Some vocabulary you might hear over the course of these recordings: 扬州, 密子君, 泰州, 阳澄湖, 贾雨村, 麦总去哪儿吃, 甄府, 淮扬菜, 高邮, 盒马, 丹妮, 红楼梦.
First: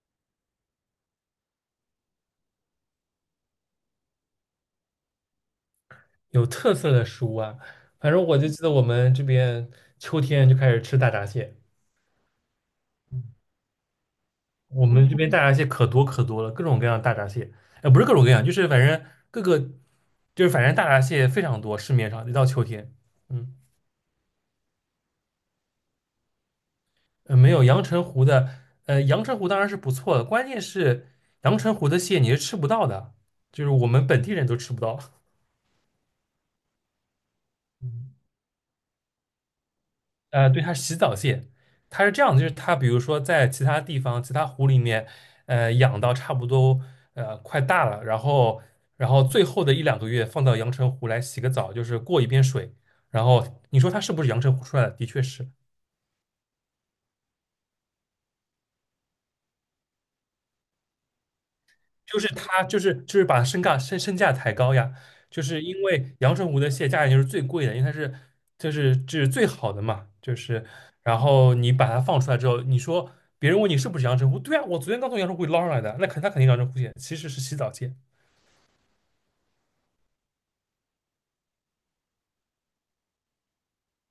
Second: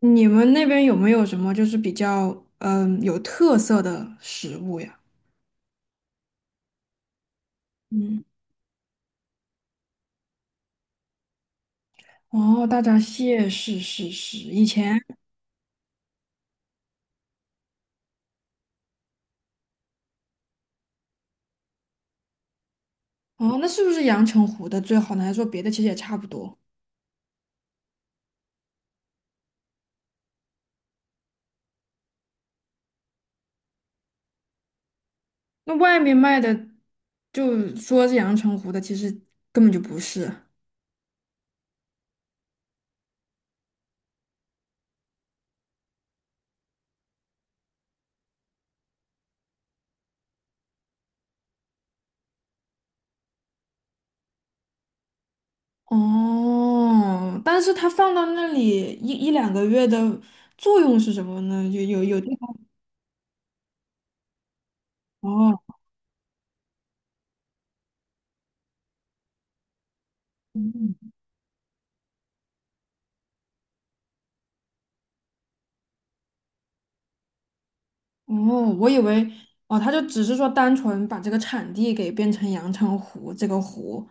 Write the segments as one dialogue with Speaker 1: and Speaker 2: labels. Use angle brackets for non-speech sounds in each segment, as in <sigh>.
Speaker 1: 你们那边有没有什么就是比较有特色的食物呀？
Speaker 2: 有特色的食物啊，反正
Speaker 1: 嗯，
Speaker 2: 我就记得我们这边秋天就开始吃大闸蟹，
Speaker 1: 哦，大闸蟹是是是，以
Speaker 2: 我
Speaker 1: 前
Speaker 2: 们这边大闸蟹可多可多了，各种各样的大闸蟹。哎，不是各种各样，就是反正各个，就是反正大闸蟹非常多，市面上一到秋天。嗯，
Speaker 1: 哦，那是不是阳澄湖的最好呢？还是说别的其实也差不多？
Speaker 2: 没有阳澄湖的，阳澄湖当然是不错的，关键是阳澄湖的蟹你是吃不到的，就是我们本地人都吃不到。<laughs>
Speaker 1: 那外面卖的就说
Speaker 2: 嗯
Speaker 1: 是阳澄湖的，其实根本就不是。
Speaker 2: 对，它是洗澡蟹。它是这样的，就是它比如说在其他地方、其他湖里面，养到差不多快大了，然后最后的一两个月放到阳澄湖来洗个澡，就是过一遍水。然后你说它是不是阳澄湖出来的？的确是。
Speaker 1: 哦，但是它放到那里一两个月的作用是什么呢？有有
Speaker 2: 就
Speaker 1: 有
Speaker 2: 是
Speaker 1: 地方
Speaker 2: 它就是就是把身价抬高呀，就是因
Speaker 1: 哦。
Speaker 2: 为阳澄湖的蟹价钱就是最贵的，因为它就是最好的嘛。就是然后你把它放出来之后，你说别人问你是不是阳澄湖，对啊，我昨天刚从阳澄湖里捞上来的，那他肯定阳澄湖蟹，其实是洗澡蟹。
Speaker 1: 哦，我以为哦，他就只是说单纯把这个产地给变成阳澄湖这个湖。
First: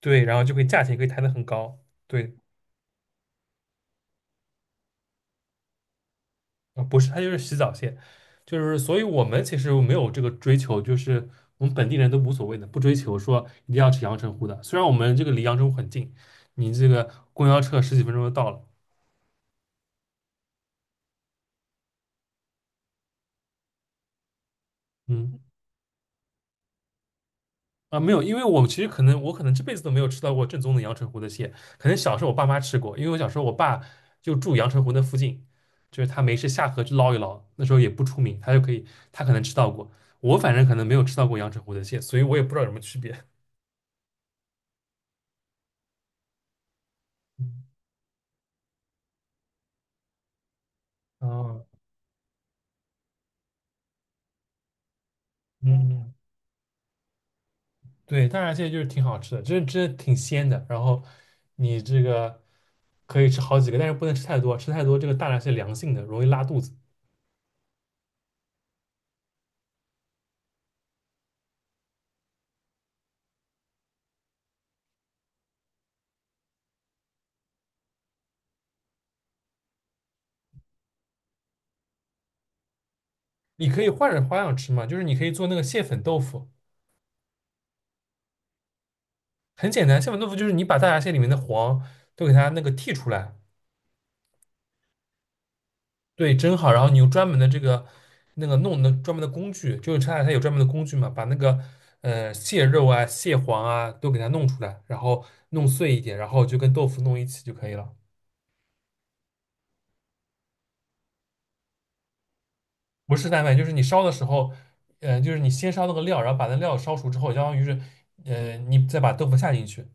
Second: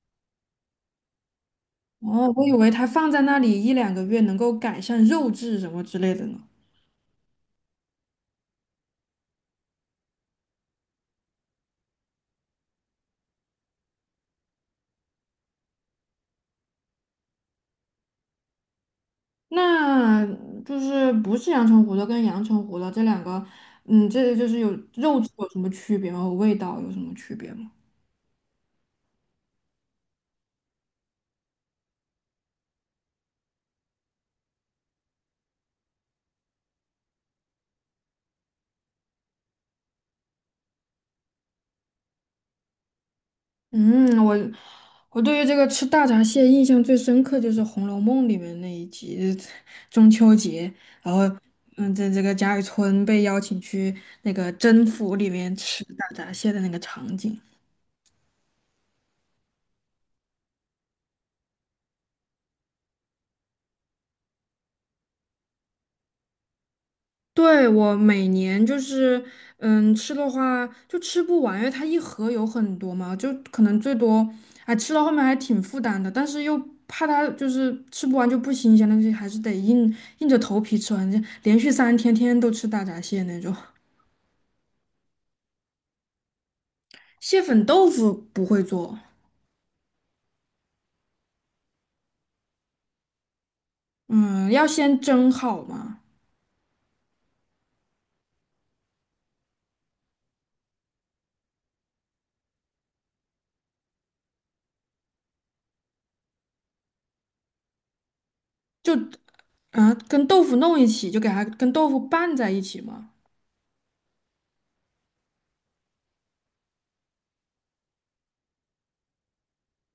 Speaker 2: 对，然后就可以价钱可以抬得很高。
Speaker 1: 哦，
Speaker 2: 对。
Speaker 1: 我以为它放在那里一两个月能够改善肉质什么之类的呢。
Speaker 2: 啊，不是，它就是洗澡蟹。就是所以我们其实没有这个追求，就是我们本地人都无所谓的，不追求说一定要吃阳澄湖的。虽然我们这个离阳澄湖很近，你这个公交车十几分钟就到了。
Speaker 1: 那就是不是阳澄湖的跟阳澄湖的这两个，嗯，这就是有肉质
Speaker 2: 嗯。
Speaker 1: 有什么区别吗？味道有什么区别吗？
Speaker 2: 啊，没有，因为我其实可能这辈子都没有吃到过正宗的阳澄湖的蟹。可能小时候我爸妈吃过，因为我小时候我爸就住阳澄湖那附近，就是他没事下河去捞一捞，那时候也不出名，他就可以，他可能吃到过。我反正可能没有吃到过阳澄湖的蟹，所以我也不知道有什么区别。
Speaker 1: 嗯，我对于这个吃大闸蟹印象最深刻就是
Speaker 2: 嗯。
Speaker 1: 《红楼梦》里面那一集，中秋节，然后
Speaker 2: 哦。
Speaker 1: 在这个贾雨村被邀请去那个甄府里面吃大
Speaker 2: 嗯，
Speaker 1: 闸蟹的那个场景。
Speaker 2: 对，大闸蟹就是挺好吃的，真真的挺鲜的。然后你这个可以吃好几个，但是不能吃太多，吃太多这个大闸蟹凉性的，容易拉肚子。
Speaker 1: 对，我每年就是，吃的话就吃不完，因为它一盒有很多嘛，就可能最多，哎，吃到后面还挺负担的，但是又怕它就是吃不完就不新鲜了，就还是得硬着头皮吃完，就连续三天天天都吃大闸蟹那种。
Speaker 2: 你可以换着花样吃嘛，就是你可以做那个蟹粉豆腐，
Speaker 1: 蟹粉豆腐不会做，
Speaker 2: 很简单。蟹粉豆腐就是你把大闸蟹里面的黄都给它那个剔出来。
Speaker 1: 嗯，要先蒸好嘛，
Speaker 2: 对，蒸好，然后你用专门的这个那个弄的专门的工具，就是大闸蟹有专门的工具嘛，把那个蟹肉啊、蟹黄啊都给它弄出来，然后弄碎一点，然后就跟豆腐弄一起就可以了。
Speaker 1: 就啊跟豆腐弄一起，就给它跟豆腐拌在一起嘛。
Speaker 2: 不是蛋白，就是你烧的时候，就是你先烧那个料，然后把那料烧熟之后，相当于是，你再把豆腐下进去。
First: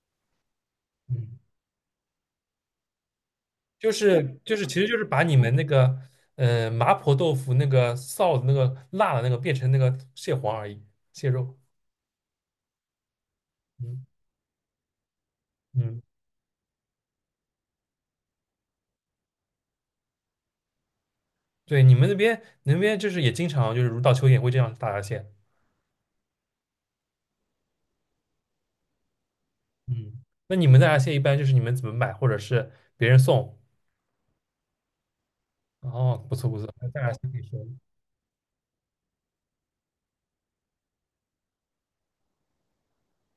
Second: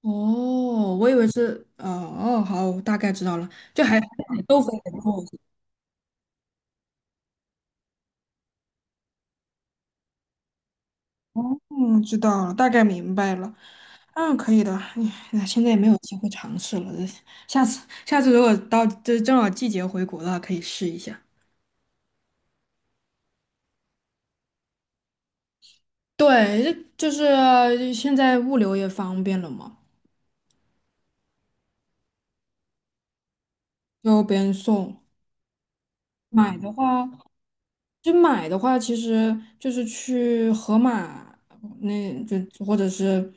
Speaker 1: 哦，我以为
Speaker 2: 嗯，
Speaker 1: 是，哦哦，好，我大概知道了，就还豆腐
Speaker 2: 其实就是把你
Speaker 1: 做。
Speaker 2: 们那个，麻婆豆腐那个臊的那个辣的那个变成那个蟹黄而已，蟹肉。
Speaker 1: 嗯，知道了，大概明白了。
Speaker 2: 嗯。
Speaker 1: 嗯，可以的。哎，现在也没有
Speaker 2: 嗯，
Speaker 1: 机会尝试了，下次如果到这正好季节回国的话，可以试一下。
Speaker 2: 对，你们那边就是也经常就是如到秋天会这样大闸蟹。
Speaker 1: 对，就是现在物流也方便了嘛，
Speaker 2: 嗯，那你们大闸蟹一般就是你们怎么买，或者是别人送？
Speaker 1: 就别人送。
Speaker 2: 哦，不错
Speaker 1: 买
Speaker 2: 不错，
Speaker 1: 的
Speaker 2: 大
Speaker 1: 话，
Speaker 2: 闸蟹可以说。
Speaker 1: 买的话，其实就是去盒马，那就或者是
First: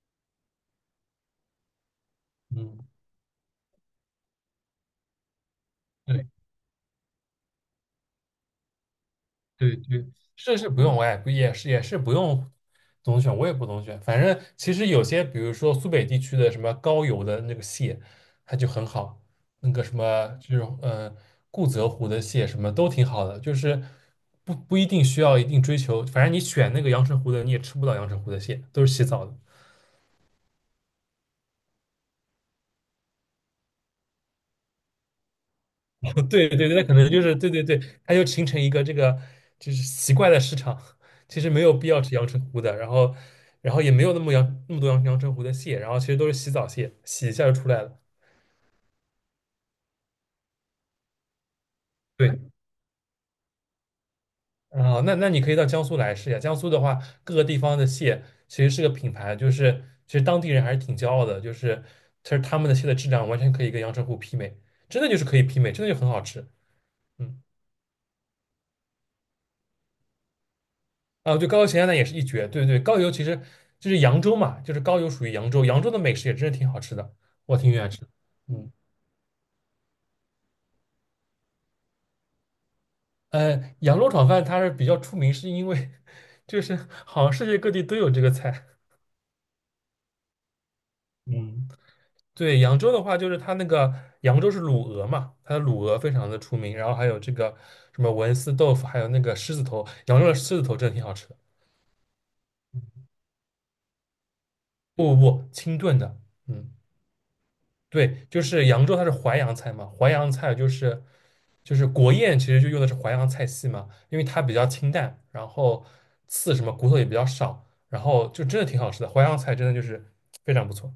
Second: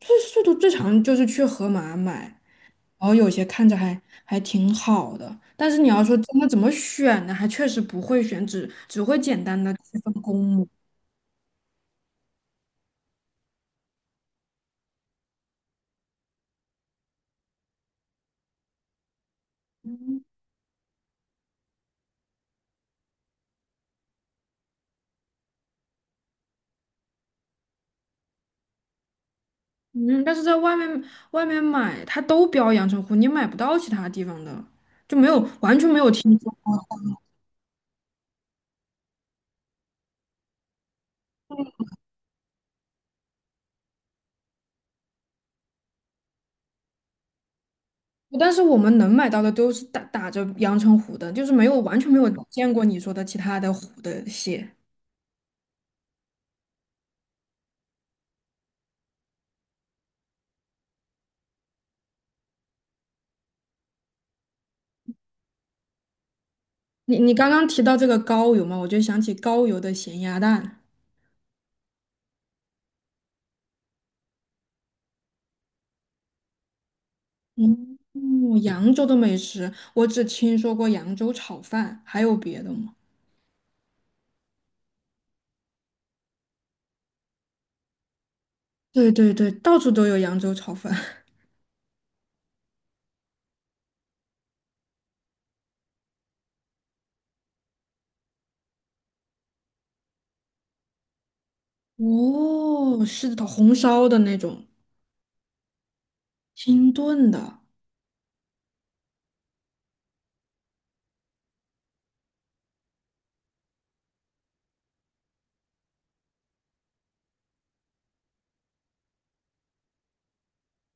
Speaker 1: 最速度最长就是去盒马买，
Speaker 2: 嗯，
Speaker 1: 然后有些看着还挺好的，但是你要说
Speaker 2: 对。
Speaker 1: 真的怎么选呢，还确实不会选，只会简单的
Speaker 2: 对
Speaker 1: 去
Speaker 2: 对，
Speaker 1: 分公
Speaker 2: 是
Speaker 1: 母。
Speaker 2: 是不用，我也不用总选，我也不总选。反正其实有些，比如说苏北地区的什么高邮的那个蟹，它就很好，那个什么这种固泽湖的蟹什么都挺好的。就是不一定需要一定追求，反正你选那个阳澄湖的，你也吃不到阳澄湖的蟹，都是洗澡的。
Speaker 1: 嗯，但是在外面买，它都标阳澄湖，你买不到其他地方的。
Speaker 2: <laughs> 对对对，那可能就是对对对，它就形成一个这个就是奇怪的市场。其实没有必要吃阳澄湖的，然后也没有那么多阳澄湖的蟹，然后其实都是洗澡蟹，洗一下就出来了。
Speaker 1: 但是我们能买到的都是打着阳澄湖的，就是没有完全没有
Speaker 2: 对。
Speaker 1: 见过你说的其他的湖的蟹。
Speaker 2: 啊、那你可以到江苏来试一下，江苏的话各个地方的蟹其实是个品牌，就是其实当地人还是挺骄傲的，就是其实他们的蟹的质量完全可以跟阳澄湖媲美，真的就是可以媲美，真的就很好吃。
Speaker 1: 你
Speaker 2: 嗯。
Speaker 1: 刚刚提到这个高邮嘛，我就想起高邮的咸鸭蛋。
Speaker 2: 啊，对，高邮咸鸭蛋也是一绝。对对，高邮其实就是扬州嘛，就是高邮属于扬州，扬州的美食也真是挺好吃的，我挺喜欢
Speaker 1: 嗯，
Speaker 2: 吃的。嗯，
Speaker 1: 扬州的美食，我只听说过扬州炒饭，还有别的吗？
Speaker 2: 扬州炒饭它是比较出名，是因为 <laughs> 就是好像世界各地都有这个菜。
Speaker 1: 对对对，到处都有扬州炒饭。<laughs>
Speaker 2: 嗯。<laughs> 对，扬州的话就是它那个扬州是卤鹅嘛，它的卤鹅非常的出名，然后还有这个什么文思豆腐，还有那个狮子头，扬州的狮子头真的挺好吃的。
Speaker 1: 哦，是的，红烧的那种，
Speaker 2: 不不不，清炖的。嗯。
Speaker 1: 清炖的。
Speaker 2: 对，就是扬州它是淮扬菜嘛，淮扬菜就是国宴，其实就用的是淮扬菜系嘛，因为它比较清淡，然后刺什么骨头也比较少，然后就真的挺好吃的，淮扬菜真的就是非常不错。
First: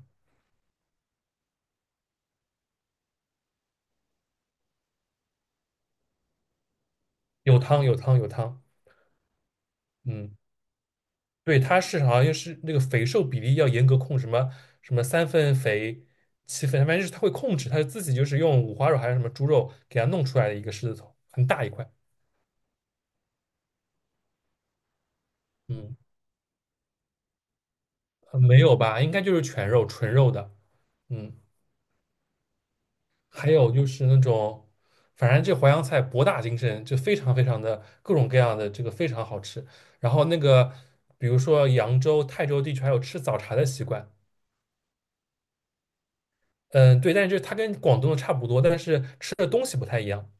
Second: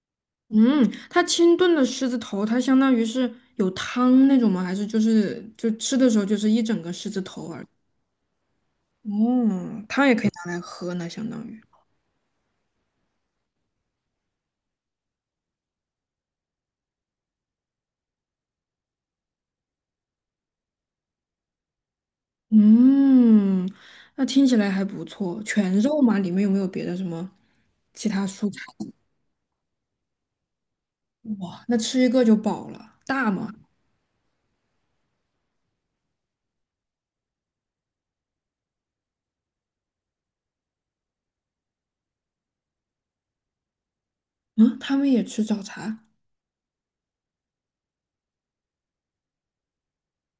Speaker 1: 嗯，它清炖的狮子头，它相当于是有汤那种吗？还是就吃的时候就是一整个狮子头
Speaker 2: 有
Speaker 1: 而已
Speaker 2: 汤有汤有汤。
Speaker 1: 哦，汤也可以
Speaker 2: 嗯，
Speaker 1: 拿来喝呢，相当
Speaker 2: 对，
Speaker 1: 于。
Speaker 2: 它是好像又是那个肥瘦比例要严格控，什么三分肥七分，反正就是它会控制，它自己就是用五花肉还是什么猪肉给它弄出来的一个狮子头，很大一块。
Speaker 1: 嗯，那听起来还不错。全
Speaker 2: 嗯，
Speaker 1: 肉吗？里面有没有别的什么其他蔬
Speaker 2: 没
Speaker 1: 菜？
Speaker 2: 有吧，应该就是全肉纯肉的。嗯。
Speaker 1: 哇，那吃一个就饱了。大
Speaker 2: 还
Speaker 1: 吗？
Speaker 2: 有就是那种，反正这淮扬菜博大精深，就非常非常的各种各样的这个非常好吃。然后那个，比如说扬州、泰州地区还有吃早茶的习惯。
Speaker 1: 嗯，他们也吃早茶。
Speaker 2: 嗯，对，但是就它跟广东的差不多，但是吃的东西不太一样。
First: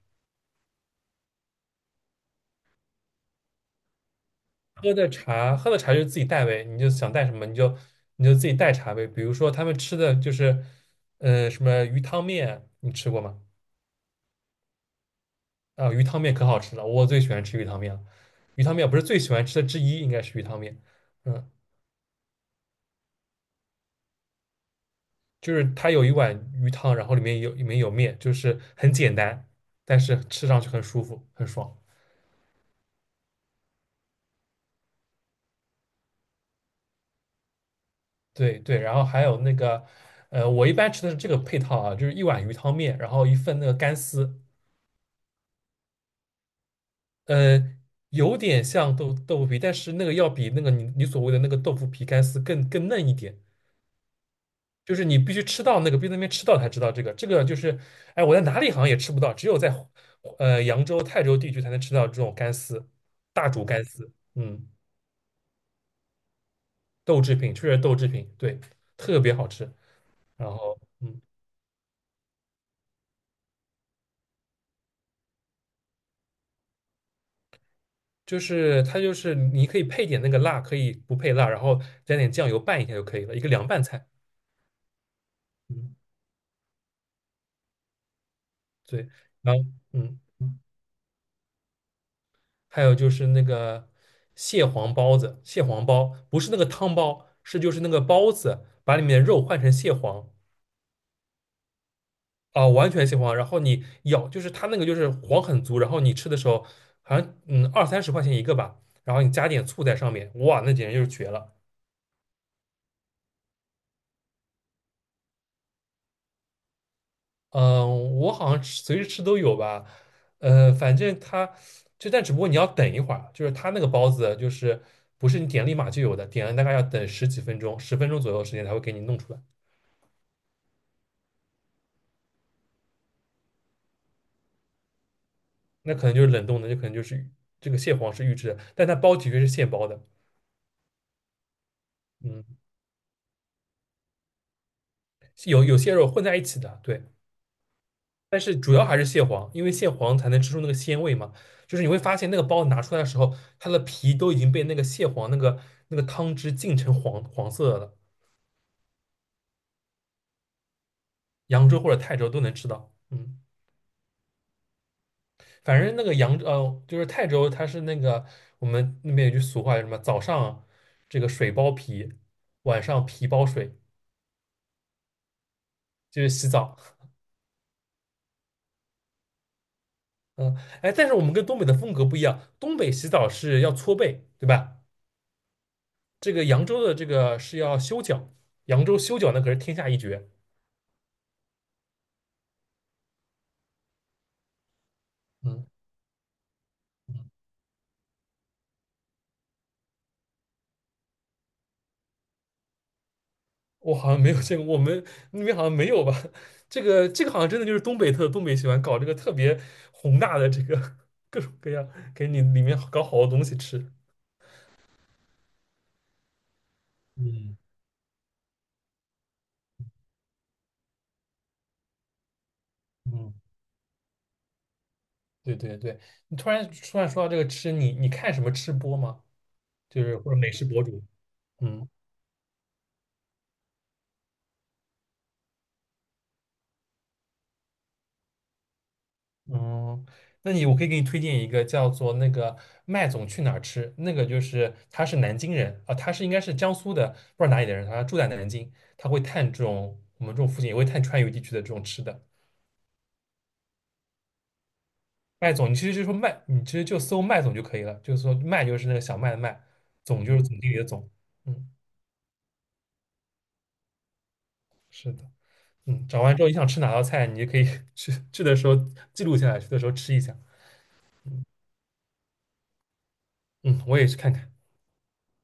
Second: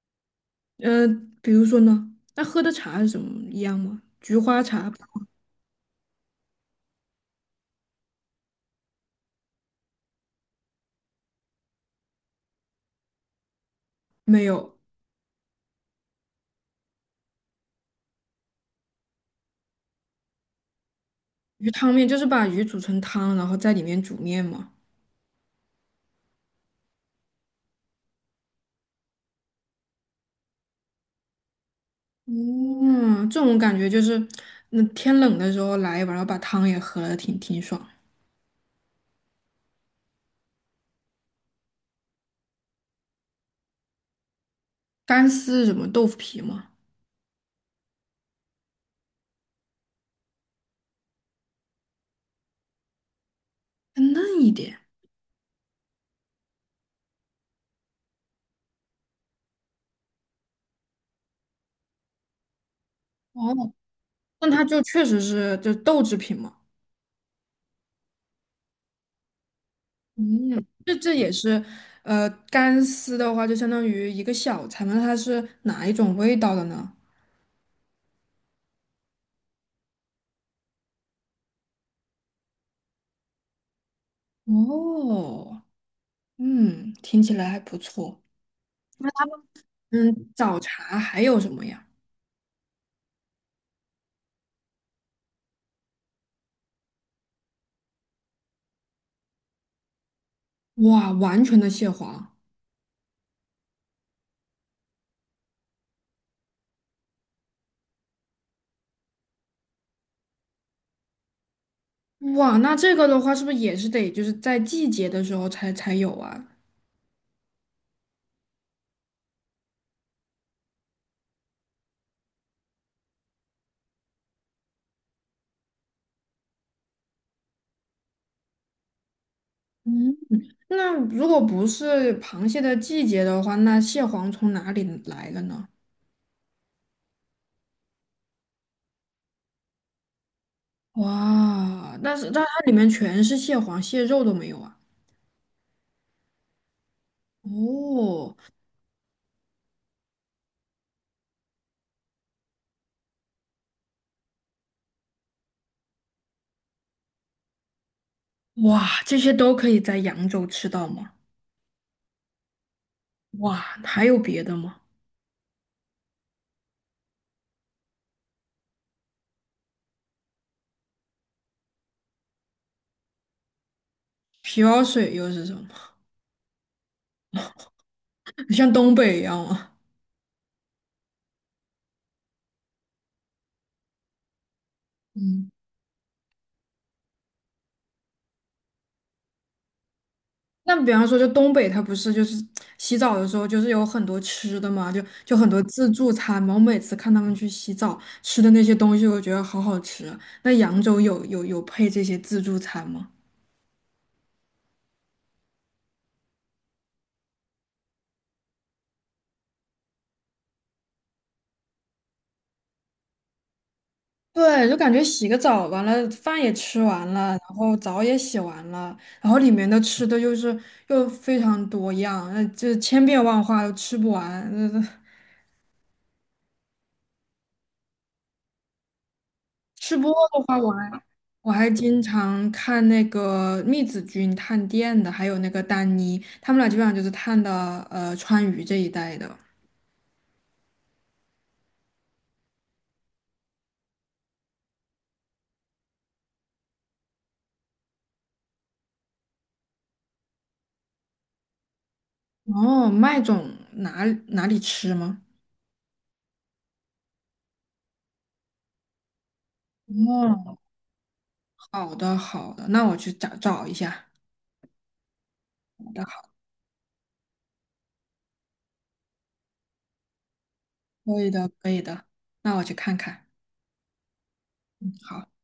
Speaker 1: 呃，比如说呢，那喝的茶是什么一样吗？菊花茶
Speaker 2: 喝的茶，喝的茶就是自己带呗，你就想带什么你就自己带茶呗。比如说他们吃的就是，什么鱼汤面，你吃过吗？
Speaker 1: 没有，
Speaker 2: 啊，鱼汤面可好吃了，我最喜欢吃鱼汤面了。鱼汤面不是最喜欢吃的之一，应该是鱼汤面。嗯。
Speaker 1: 鱼汤面就是把鱼煮成汤，然后在里面煮面吗？
Speaker 2: 就是它有一碗鱼汤，然后里面有面，就是很简单，但是吃上去很舒服，很爽。
Speaker 1: 嗯，这种感觉就是，那天冷的时候来一碗，然后把汤也喝了，挺爽。
Speaker 2: 对对，然后还有那个，我一般吃的是这个配套啊，就是一碗鱼汤面，然后一份那个干丝。
Speaker 1: 干丝是什么豆腐皮吗？
Speaker 2: 呃，有点像豆腐皮，但是那个要比那个你所谓的那个豆腐皮干丝更嫩一点，
Speaker 1: 更嫩一点。
Speaker 2: 就是你必须吃到那个，必须在那边吃到才知道这个，这个就是，哎，我在哪里好像也吃不到，只有在扬州、泰州地区才能吃到这种干丝，大
Speaker 1: 哦，
Speaker 2: 煮干丝。
Speaker 1: 那它
Speaker 2: 嗯。
Speaker 1: 就确实是就是豆制品嘛。
Speaker 2: 豆制品，确实豆制品。对，特别好吃。然
Speaker 1: 嗯，
Speaker 2: 后，
Speaker 1: 这
Speaker 2: 嗯，
Speaker 1: 也是，干丝的话就相当于一个小菜嘛，那它是哪一种味道的呢？
Speaker 2: 就是它就是你可以配点那个辣，可以不配辣，然后加点酱油拌一下就可以了，一个凉拌菜。
Speaker 1: 哦，
Speaker 2: 嗯，
Speaker 1: 嗯，听起来还不错。
Speaker 2: 对。然后，嗯，
Speaker 1: 嗯，早茶还有什么呀？
Speaker 2: 还有就是那个蟹黄包子。蟹黄包不是那个汤包，是就是那个包子，把里面的肉换成蟹黄
Speaker 1: 哇，完全的蟹黄。
Speaker 2: 啊、完全蟹黄。然后你咬，就是它那个就是黄很足，然后你吃的时候好像嗯二三十块钱一个吧，然后你加点醋在上面，哇，那简直就是绝了。
Speaker 1: 哇，那这个的话，是不是也是得就是在季节的时候才有啊？
Speaker 2: 嗯，我好像吃随时吃都有吧。反正它就但只不过你要等一会儿，就是它那个包子就是不是你点立马就有的，点了大概要等十几分钟，10分钟左右的时间才会给你弄出来。
Speaker 1: 嗯，那如果不是螃蟹的季节的话，那蟹黄从哪里来的呢？
Speaker 2: 那可能就是冷冻的，就可能就是这个蟹黄是预制的，但它包的确是现包的。
Speaker 1: 哇，但
Speaker 2: 嗯，
Speaker 1: 它里面全是蟹黄，蟹肉都没有啊。
Speaker 2: 有有蟹肉混在一起的。对，
Speaker 1: 哦，
Speaker 2: 但是主要还是蟹黄，因为蟹黄才能吃出那个鲜味嘛。就是你会发现那个包子拿出来的时候，它的皮都已经被那个蟹黄那个那个汤汁浸成黄黄色的了。
Speaker 1: 哇，这些都可以在扬州吃到吗？
Speaker 2: 扬州或者泰州都能吃到。嗯，
Speaker 1: 哇，还有别的吗？
Speaker 2: 反正那个就是泰州，它是那个我们那边有句俗话，叫什么？早上这个水包皮，晚上皮包水，
Speaker 1: 皮包水又是什么？
Speaker 2: 就是洗澡。
Speaker 1: <laughs> 像东北一样吗？
Speaker 2: 嗯，哎，但是我们跟东北的风格不一样，东北洗澡是要搓背，对吧？
Speaker 1: 嗯。
Speaker 2: 这个扬州的这个是要修脚，扬州修脚那可是天下一绝。
Speaker 1: 那比方说，就东北，它不是就是洗澡的时候，就是有很多吃的嘛，就很多
Speaker 2: 嗯，
Speaker 1: 自助餐嘛。我每次看他们去洗澡吃的那些东西，我觉得好好吃啊。那扬州有配这些自助餐吗？
Speaker 2: 我好像没有见过，我们那边好像没有吧？<laughs> 这个好像真的就是东北特，东北喜欢搞这个特别宏大的这个 <laughs> 各种各样，给你里面搞好多东西吃。
Speaker 1: 对，就感觉洗个澡，完了饭也吃完了，然
Speaker 2: 嗯。
Speaker 1: 后澡也洗完了，然后里面的吃的又非常多样，那就千变
Speaker 2: 嗯，
Speaker 1: 万化，又吃不完，
Speaker 2: 对对对，你突然说到这个吃，你看什么吃播吗？
Speaker 1: 吃
Speaker 2: 就
Speaker 1: 不过
Speaker 2: 是或者
Speaker 1: 都
Speaker 2: 美
Speaker 1: 花
Speaker 2: 食博
Speaker 1: 完。
Speaker 2: 主？
Speaker 1: 我还
Speaker 2: 嗯。
Speaker 1: 经常看那个密子君探店的，还有那个丹妮，他们俩基本上就是探的川渝这一带的。
Speaker 2: 嗯，那你我可以给你推荐一个叫做那个麦总去哪儿吃。那个就是他是南京人啊，他是应该是江苏的，不知道哪里的人，他住在南京。他会探这种我们这种附近，也会探川渝地区的这种吃的。
Speaker 1: 哦，麦总哪里吃吗？
Speaker 2: 麦总，你其实就说麦，你其实就搜麦总就可以了，就是说麦就是那个小麦的麦，总就是
Speaker 1: 哦，
Speaker 2: 总经理的总。嗯，
Speaker 1: 好的好的，那我去找找一下。
Speaker 2: 是的。
Speaker 1: 好的
Speaker 2: 嗯，找
Speaker 1: 好，
Speaker 2: 完之后你想吃哪道菜，你就可以 <laughs> 去的时候记录下来，去的时候吃一下。
Speaker 1: 可以的可以的，那我去看看。
Speaker 2: 嗯，我也去看看。
Speaker 1: 好。